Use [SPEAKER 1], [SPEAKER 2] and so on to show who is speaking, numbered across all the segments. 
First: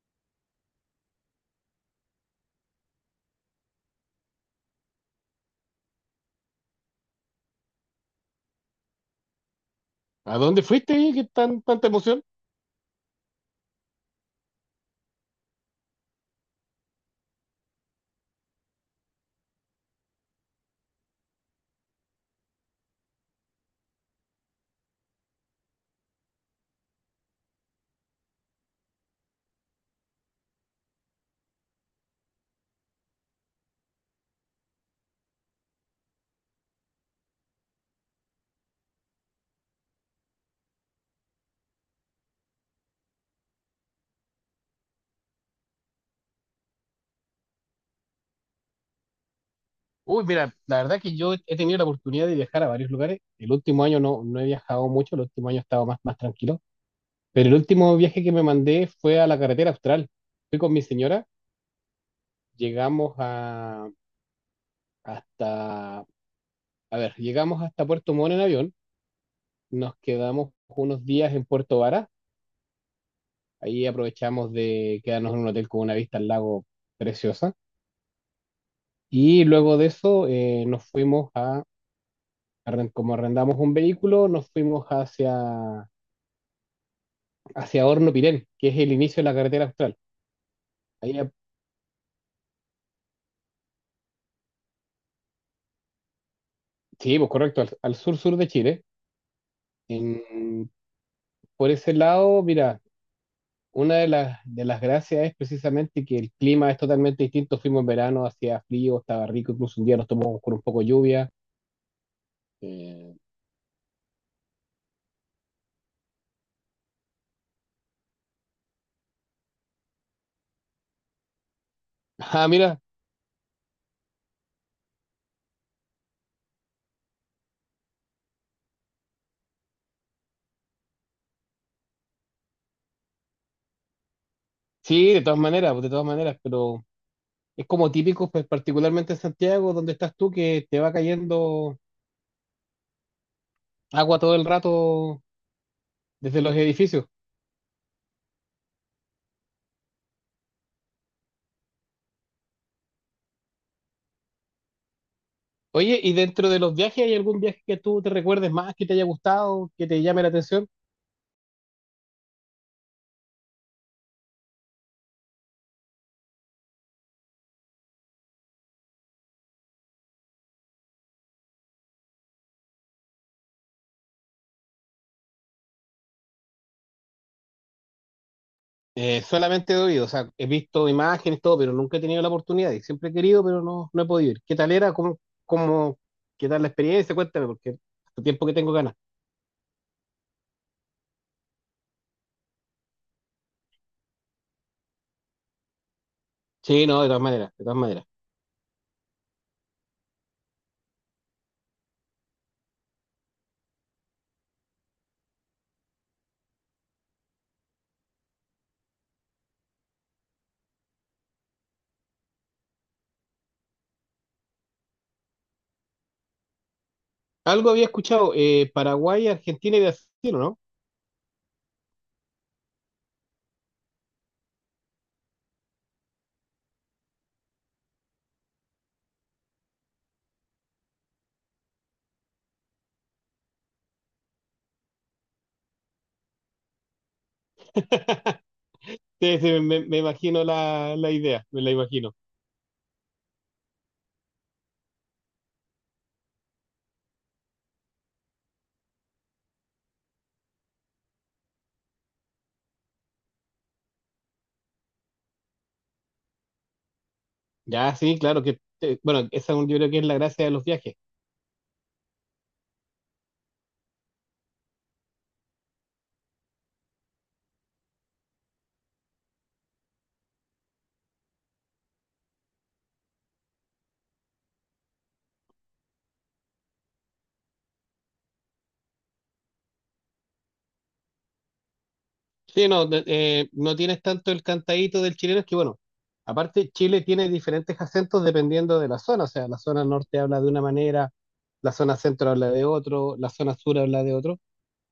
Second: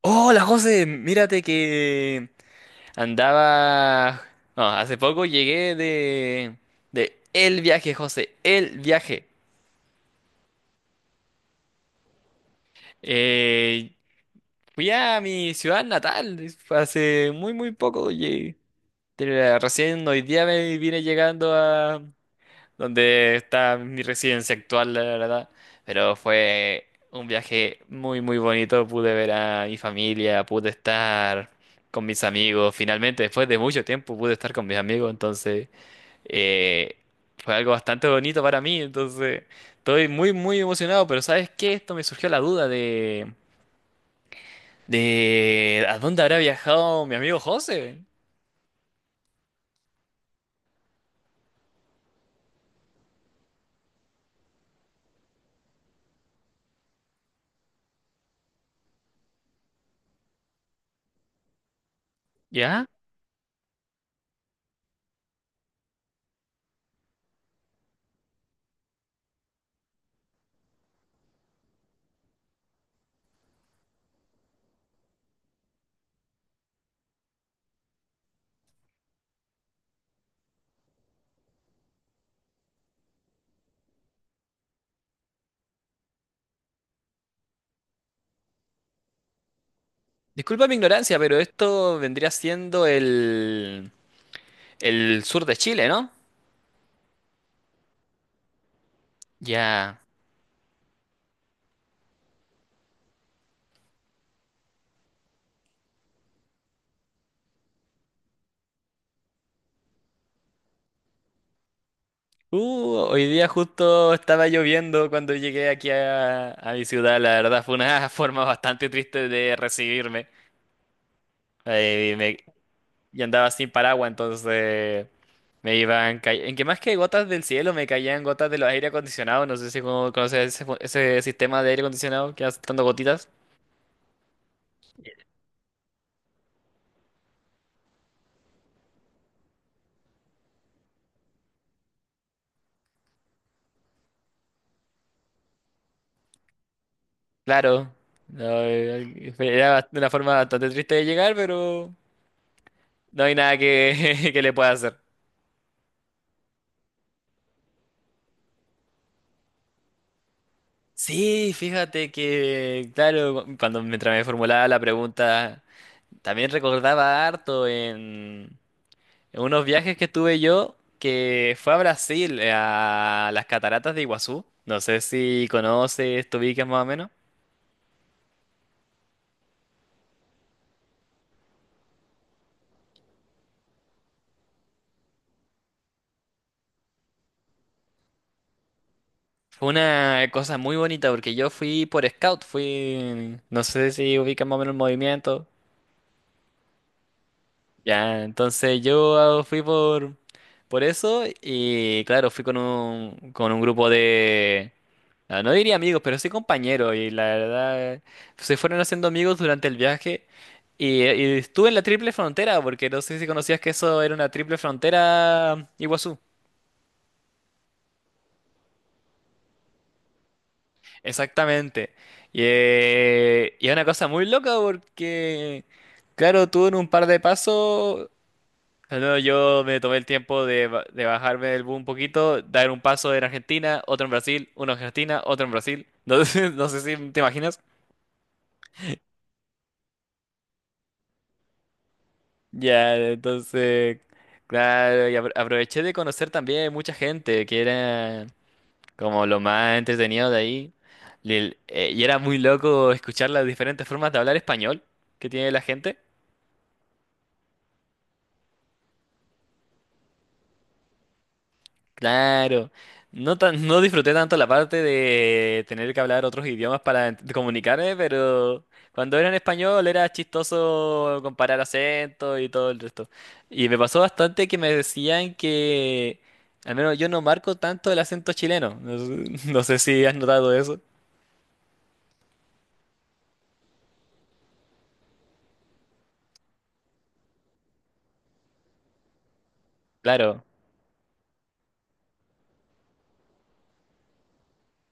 [SPEAKER 1] Hola José, mírate que andaba... No, hace poco llegué de el viaje, José, el viaje.
[SPEAKER 2] ¿A dónde fuiste ahí? ¿Qué tan, tanta emoción?
[SPEAKER 1] Eh, Fui a mi ciudad natal, hace muy muy poco llegué. Recién hoy día me vine llegando donde está mi residencia actual, la verdad. Pero fue un viaje muy, muy bonito. Pude ver a mi familia, pude estar con mis amigos. Finalmente, después de mucho tiempo, pude estar con mis amigos. Entonces, eh, fue algo bastante bonito para mí. Entonces, estoy muy, muy emocionado. Pero ¿sabes qué? Esto me surgió la duda de ¿a dónde habrá viajado mi amigo José?
[SPEAKER 2] Uy, mira, la verdad que yo he tenido la oportunidad de viajar a varios lugares. El último año no he viajado mucho, el último año he estado más tranquilo. Pero el último viaje que me mandé fue a la carretera austral. Fui con mi señora,
[SPEAKER 1] ¿Ya?
[SPEAKER 2] llegamos a, hasta, a ver, llegamos hasta Puerto Montt en avión, nos quedamos unos días en Puerto Vara, ahí aprovechamos de quedarnos en un hotel con una vista al lago preciosa. Y luego de eso nos fuimos a como arrendamos un vehículo, nos fuimos hacia Horno Pirén, que es el inicio de la carretera austral.
[SPEAKER 1] Disculpa mi ignorancia,
[SPEAKER 2] Ahí, a-
[SPEAKER 1] pero esto vendría siendo el sur de Chile, ¿no?
[SPEAKER 2] sí, pues correcto, al sur-sur de Chile.
[SPEAKER 1] Ya.
[SPEAKER 2] En- por ese lado, mira, una de de las gracias es precisamente que el clima es totalmente distinto. Fuimos en verano, hacía frío, estaba rico, incluso un día nos tomamos con un poco de lluvia. Eh,
[SPEAKER 1] Hoy día justo estaba lloviendo cuando llegué aquí a mi ciudad. La verdad fue una forma bastante triste de recibirme. Eh, y me,
[SPEAKER 2] ah, mira,
[SPEAKER 1] y andaba sin paraguas, entonces me iban... En que más que gotas del cielo, me caían gotas de los aire acondicionados. No sé si conoces ese, ese sistema de aire acondicionado que va saltando gotitas.
[SPEAKER 2] sí, de todas maneras, pues, de todas maneras, pero es como típico, pues particularmente en Santiago, donde estás tú, que te va cayendo agua todo el rato desde los edificios.
[SPEAKER 1] Claro. No, era una forma bastante triste de llegar, pero no hay nada que, que le pueda hacer.
[SPEAKER 2] Oye, ¿y dentro de los viajes hay algún viaje que tú te recuerdes más, que te haya gustado, que te llame la atención?
[SPEAKER 1] Sí, fíjate que, claro, cuando mientras me formulaba la pregunta, también recordaba harto en unos viajes que tuve yo, que fue a Brasil, a las cataratas de Iguazú. No sé si conoces, te ubicas más o menos.
[SPEAKER 2] Solamente he oído, o sea, he visto imágenes, todo, pero nunca he tenido la oportunidad y siempre he querido, pero no he podido ir. ¿Qué tal era? Cómo, ¿qué tal la experiencia? Cuéntame, porque hace tiempo que tengo ganas.
[SPEAKER 1] Fue una cosa muy bonita porque yo fui por scout, fui, no sé si ubicas más o menos el movimiento.
[SPEAKER 2] Sí, no, de todas maneras, de todas maneras.
[SPEAKER 1] Ya, entonces yo fui por eso y claro, fui con un grupo de, ah, no diría amigos, pero sí compañeros y la verdad se fueron haciendo amigos durante el viaje y estuve en la triple frontera porque no sé si conocías que eso era una triple frontera Iguazú.
[SPEAKER 2] Algo había escuchado, Paraguay, Argentina y Brasil, ¿no?
[SPEAKER 1] Exactamente. Y es una cosa muy loca porque, claro, tú en un par de pasos. Ah, no, yo me tomé el tiempo de bajarme del boom un poquito, dar un paso en Argentina, otro en Brasil, uno en Argentina, otro en Brasil. No sé, no sé si te imaginas.
[SPEAKER 2] Sí, sí, me imagino la idea, me la imagino.
[SPEAKER 1] Ya, entonces, claro, y aproveché de conocer también mucha gente, que era como lo más entretenido de ahí. Y, y era muy loco escuchar las diferentes formas de hablar español que tiene la gente.
[SPEAKER 2] Ya, sí, claro que, bueno, yo creo que es la gracia de los viajes.
[SPEAKER 1] Claro. No tan, no disfruté tanto la parte de tener que hablar otros idiomas para comunicarme, pero cuando era en español era chistoso comparar acentos y todo el resto. Y me pasó bastante que me decían que al menos yo no marco tanto el acento chileno. No sé, no sé si has notado eso.
[SPEAKER 2] Sí, no, no tienes tanto el cantadito del chileno, es que bueno, aparte Chile tiene diferentes acentos dependiendo de la zona, o sea, la zona norte habla
[SPEAKER 1] Claro.
[SPEAKER 2] de una manera, la zona centro habla de otro, la zona sur habla de otro,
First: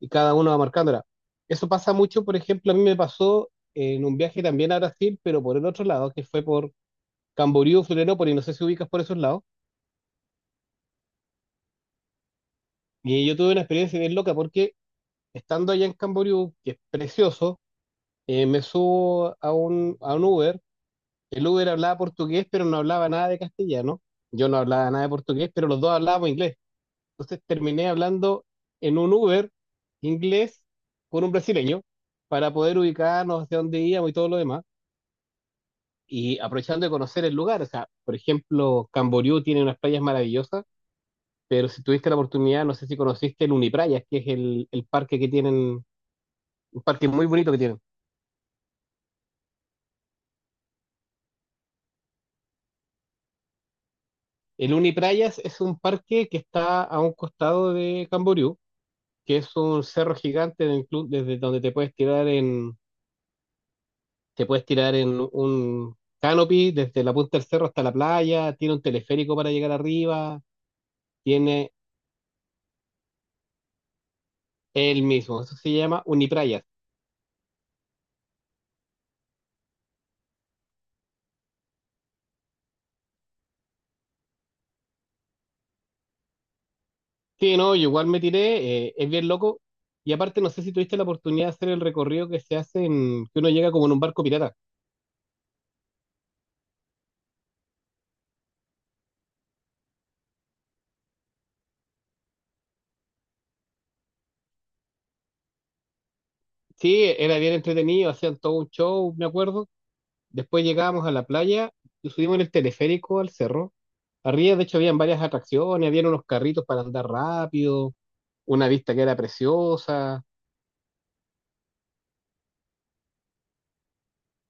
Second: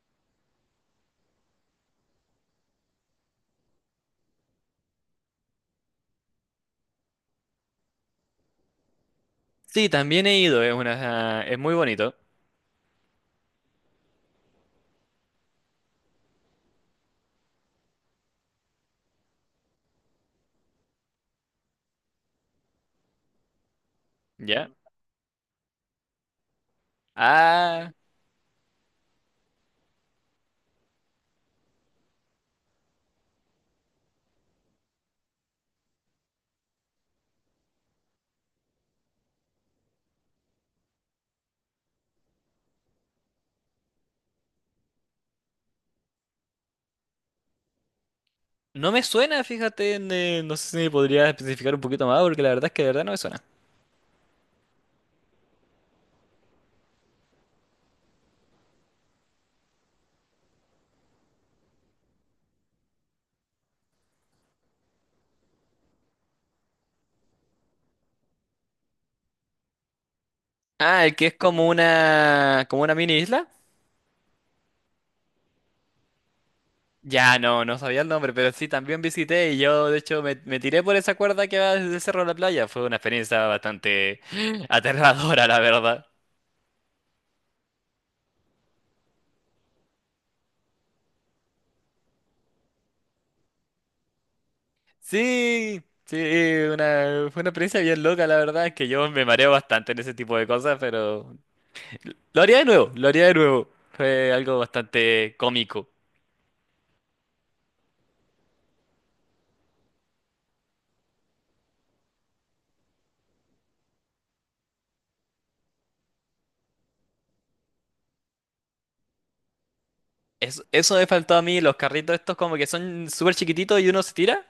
[SPEAKER 2] y cada uno va marcándola. Eso pasa mucho, por ejemplo, a mí me pasó en un viaje también a Brasil, pero por el otro lado, que fue por Camboriú, Florianópolis, no sé si ubicas por esos lados,
[SPEAKER 1] Sí, también he ido, es una, es muy bonito.
[SPEAKER 2] y yo tuve una experiencia bien loca porque estando allá en Camboriú, que es precioso, me subo a a un Uber. El Uber hablaba portugués, pero no hablaba nada de castellano. Yo no
[SPEAKER 1] ¿Ya?
[SPEAKER 2] hablaba nada de portugués, pero los dos hablábamos inglés. Entonces terminé
[SPEAKER 1] Ah,
[SPEAKER 2] hablando en un Uber inglés con un brasileño para poder ubicarnos hacia dónde íbamos y todo lo demás. Y aprovechando de conocer el lugar. O sea, por ejemplo, Camboriú tiene unas playas maravillosas, pero si tuviste la oportunidad, no sé si conociste el Uniprayas, que es el parque que tienen, un parque muy bonito que tienen.
[SPEAKER 1] no me suena, fíjate, no sé si me podría especificar un poquito más, porque la verdad es que de verdad no me suena.
[SPEAKER 2] El Uniprayas es un parque que está a un costado de Camboriú que es un cerro gigante del club desde donde te puedes tirar en un canopy desde la punta del cerro hasta la playa, tiene un teleférico para llegar arriba,
[SPEAKER 1] Ah, el que es
[SPEAKER 2] tiene
[SPEAKER 1] como una mini isla.
[SPEAKER 2] el mismo, eso se llama Uniprayas.
[SPEAKER 1] Ya, no, no sabía el nombre, pero sí, también visité y yo, de hecho, me tiré por esa cuerda que va desde el cerro a la playa. Fue una experiencia bastante aterradora, la verdad.
[SPEAKER 2] Sí, no, yo igual me tiré, es bien loco. Y aparte, no sé si tuviste la oportunidad de hacer el recorrido que uno llega como en un barco pirata.
[SPEAKER 1] Sí, sí, una, fue una experiencia bien loca, la verdad, es que yo me mareo bastante en ese tipo de cosas, pero lo haría de nuevo, lo haría de nuevo. Fue algo bastante cómico.
[SPEAKER 2] Sí, era bien entretenido, hacían todo un show, me acuerdo. Después llegábamos a la playa, nos subimos en el teleférico al cerro. Arriba, de hecho, habían varias atracciones, habían unos carritos para andar rápido, una vista que era preciosa.
[SPEAKER 1] Eso me faltó a mí, los carritos estos como que son súper chiquititos y uno se tira.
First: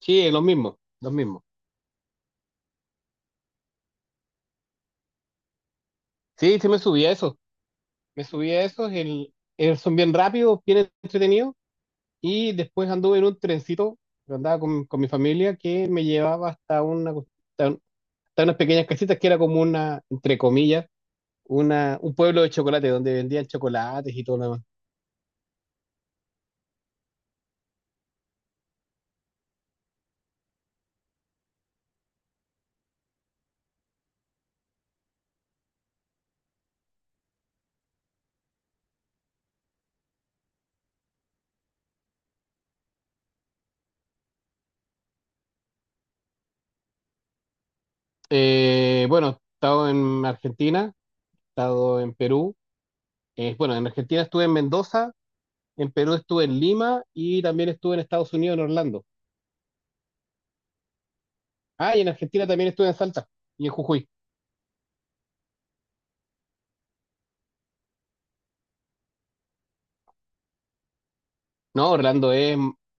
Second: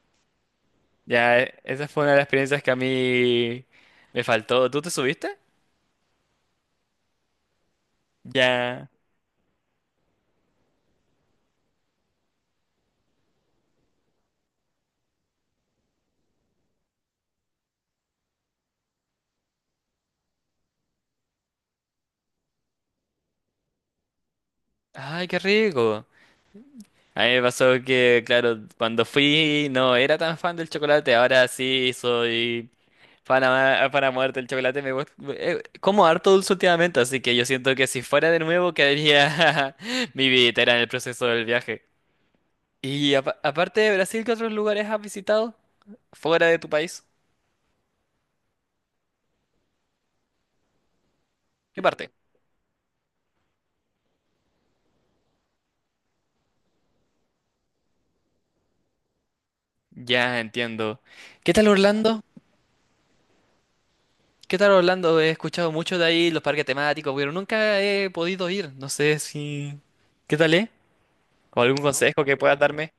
[SPEAKER 2] Sí, los mismos, los
[SPEAKER 1] Ya,
[SPEAKER 2] mismos.
[SPEAKER 1] esa fue una de las experiencias que a mí me faltó. ¿Tú te subiste?
[SPEAKER 2] Sí, sí me subí a esos, me subí a
[SPEAKER 1] Ya.
[SPEAKER 2] esos, son bien rápidos, bien entretenidos. Y después anduve en un trencito, que andaba con mi familia, que me llevaba hasta una, cos- hasta, un- hasta unas pequeñas casitas que era como una, entre comillas, un pueblo de chocolate, donde vendían chocolates y todo lo demás.
[SPEAKER 1] Ay, qué rico. A mí me pasó que, claro, cuando fui no era tan fan del chocolate, ahora sí soy fan a, fan a muerte del chocolate. Me gusta, como harto dulce últimamente, así que yo siento que si fuera de nuevo quedaría mi billetera en el proceso del viaje. Y aparte de Brasil, ¿qué otros lugares has visitado fuera de tu país?
[SPEAKER 2] Bueno, he estado en Argentina, he
[SPEAKER 1] ¿Qué
[SPEAKER 2] estado
[SPEAKER 1] parte?
[SPEAKER 2] en Perú. Bueno, en Argentina estuve en Mendoza, en Perú estuve en Lima y también estuve en Estados Unidos, en Orlando.
[SPEAKER 1] Ya entiendo. ¿Qué tal
[SPEAKER 2] Ah, y en
[SPEAKER 1] Orlando?
[SPEAKER 2] Argentina también estuve en Salta y en Jujuy.
[SPEAKER 1] ¿Qué tal Orlando? He escuchado mucho de ahí los parques temáticos, pero nunca he podido ir. No sé si... ¿Qué tal, eh? ¿O algún ujú
[SPEAKER 2] No,
[SPEAKER 1] consejo que puedas darme?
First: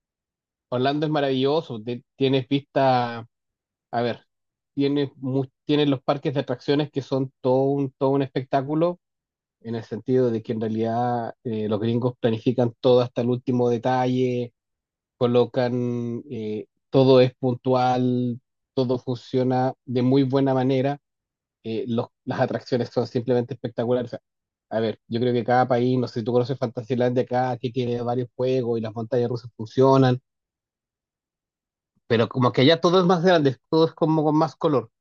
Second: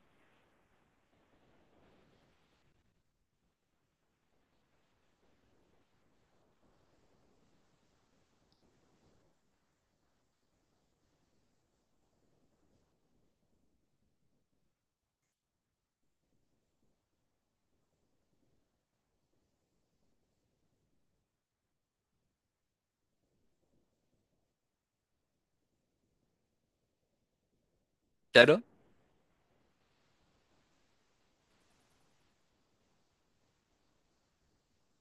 [SPEAKER 2] Orlando es maravilloso. Tienes vista, a ver, tienes los parques de atracciones que son todo un espectáculo, en el sentido de que en realidad los gringos planifican todo hasta el último detalle, colocan, todo es puntual, todo funciona de muy buena manera, las atracciones son simplemente espectaculares. O sea, a ver, yo creo que cada país, no sé si tú conoces Fantasylandia acá, aquí tiene varios
[SPEAKER 1] Claro.
[SPEAKER 2] juegos y las montañas rusas funcionan, pero como que allá todo es más grande, todo es como con más color.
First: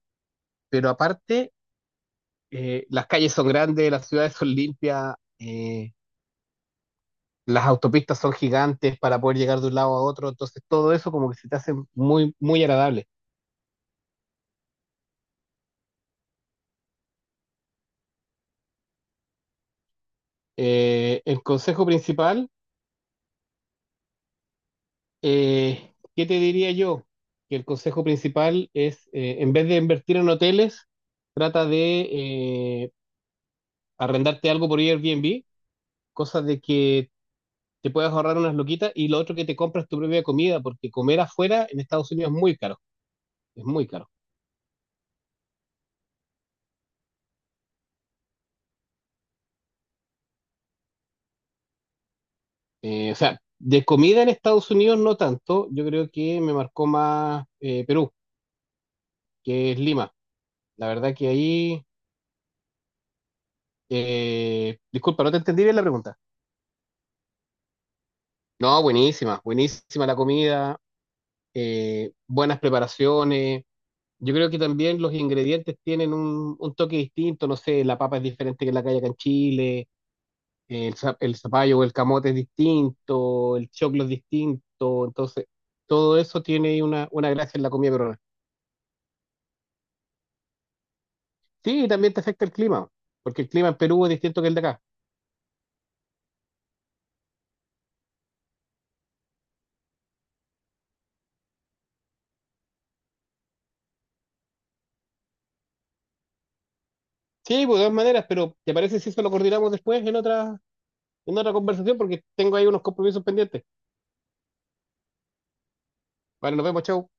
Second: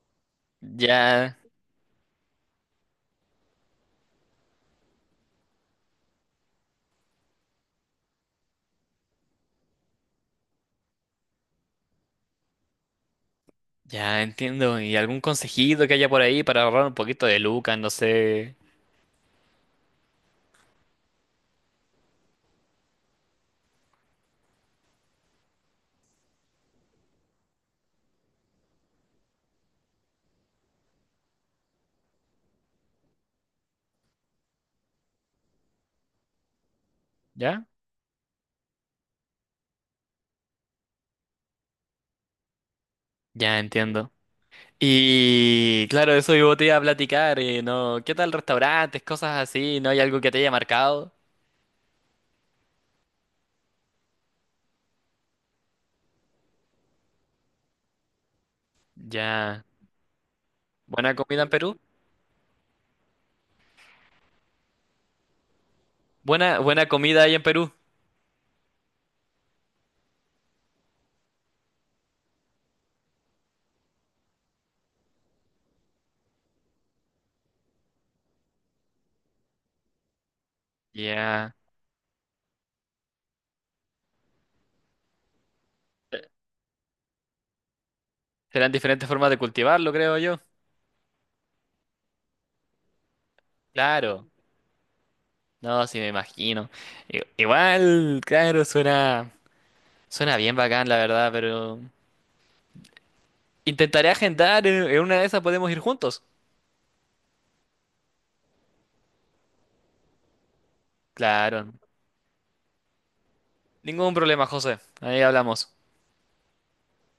[SPEAKER 2] Pero
[SPEAKER 1] Ya,
[SPEAKER 2] aparte, las calles son grandes, las ciudades son limpias, las autopistas son gigantes para poder llegar de un lado a otro, entonces todo eso como que se te hace muy agradable.
[SPEAKER 1] ya entiendo. ¿Y algún consejito que haya por ahí para ahorrar un poquito de lucas? No sé.
[SPEAKER 2] El consejo principal, ¿qué te diría yo? Que el consejo principal es, en vez de invertir en hoteles, trata de eh, arrendarte algo por Airbnb, cosa de que
[SPEAKER 1] ¿Ya?
[SPEAKER 2] te puedas ahorrar unas loquitas y lo otro que te compras tu propia comida, porque comer afuera en Estados Unidos es muy caro,
[SPEAKER 1] Ya
[SPEAKER 2] es muy caro.
[SPEAKER 1] entiendo. Y claro, eso yo te iba a platicar, ¿no? ¿Qué tal restaurantes, cosas así? ¿No hay algo que te haya marcado?
[SPEAKER 2] O sea, de comida en Estados Unidos no tanto, yo creo que me marcó más Perú,
[SPEAKER 1] Ya.
[SPEAKER 2] que es Lima. La
[SPEAKER 1] ¿Buena
[SPEAKER 2] verdad que
[SPEAKER 1] comida en Perú?
[SPEAKER 2] ahí, disculpa, no te entendí bien la pregunta.
[SPEAKER 1] Buena, buena comida ahí en Perú.
[SPEAKER 2] No, buenísima, buenísima la comida, buenas preparaciones. Yo creo que también los ingredientes tienen un toque distinto, no sé, la papa es diferente que la que hay acá en Chile, el
[SPEAKER 1] Ya.
[SPEAKER 2] zapallo o el camote es distinto, el choclo es distinto, entonces todo eso tiene una gracia en la comida peruana.
[SPEAKER 1] Serán diferentes formas de cultivarlo, creo yo.
[SPEAKER 2] Sí, y también te afecta el clima, porque el clima en Perú es
[SPEAKER 1] Claro,
[SPEAKER 2] distinto que el de acá.
[SPEAKER 1] no, sí me imagino. I- Igual, claro, suena, suena bien bacán, la verdad, pero intentaré agendar, en una de esas podemos ir juntos.
[SPEAKER 2] Sí, pues, de todas maneras, pero ¿te parece si eso lo coordinamos después en otra
[SPEAKER 1] Claro,
[SPEAKER 2] conversación? Porque tengo ahí unos compromisos pendientes.
[SPEAKER 1] ningún problema, José. Ahí hablamos.
[SPEAKER 2] Vale, nos vemos, chao.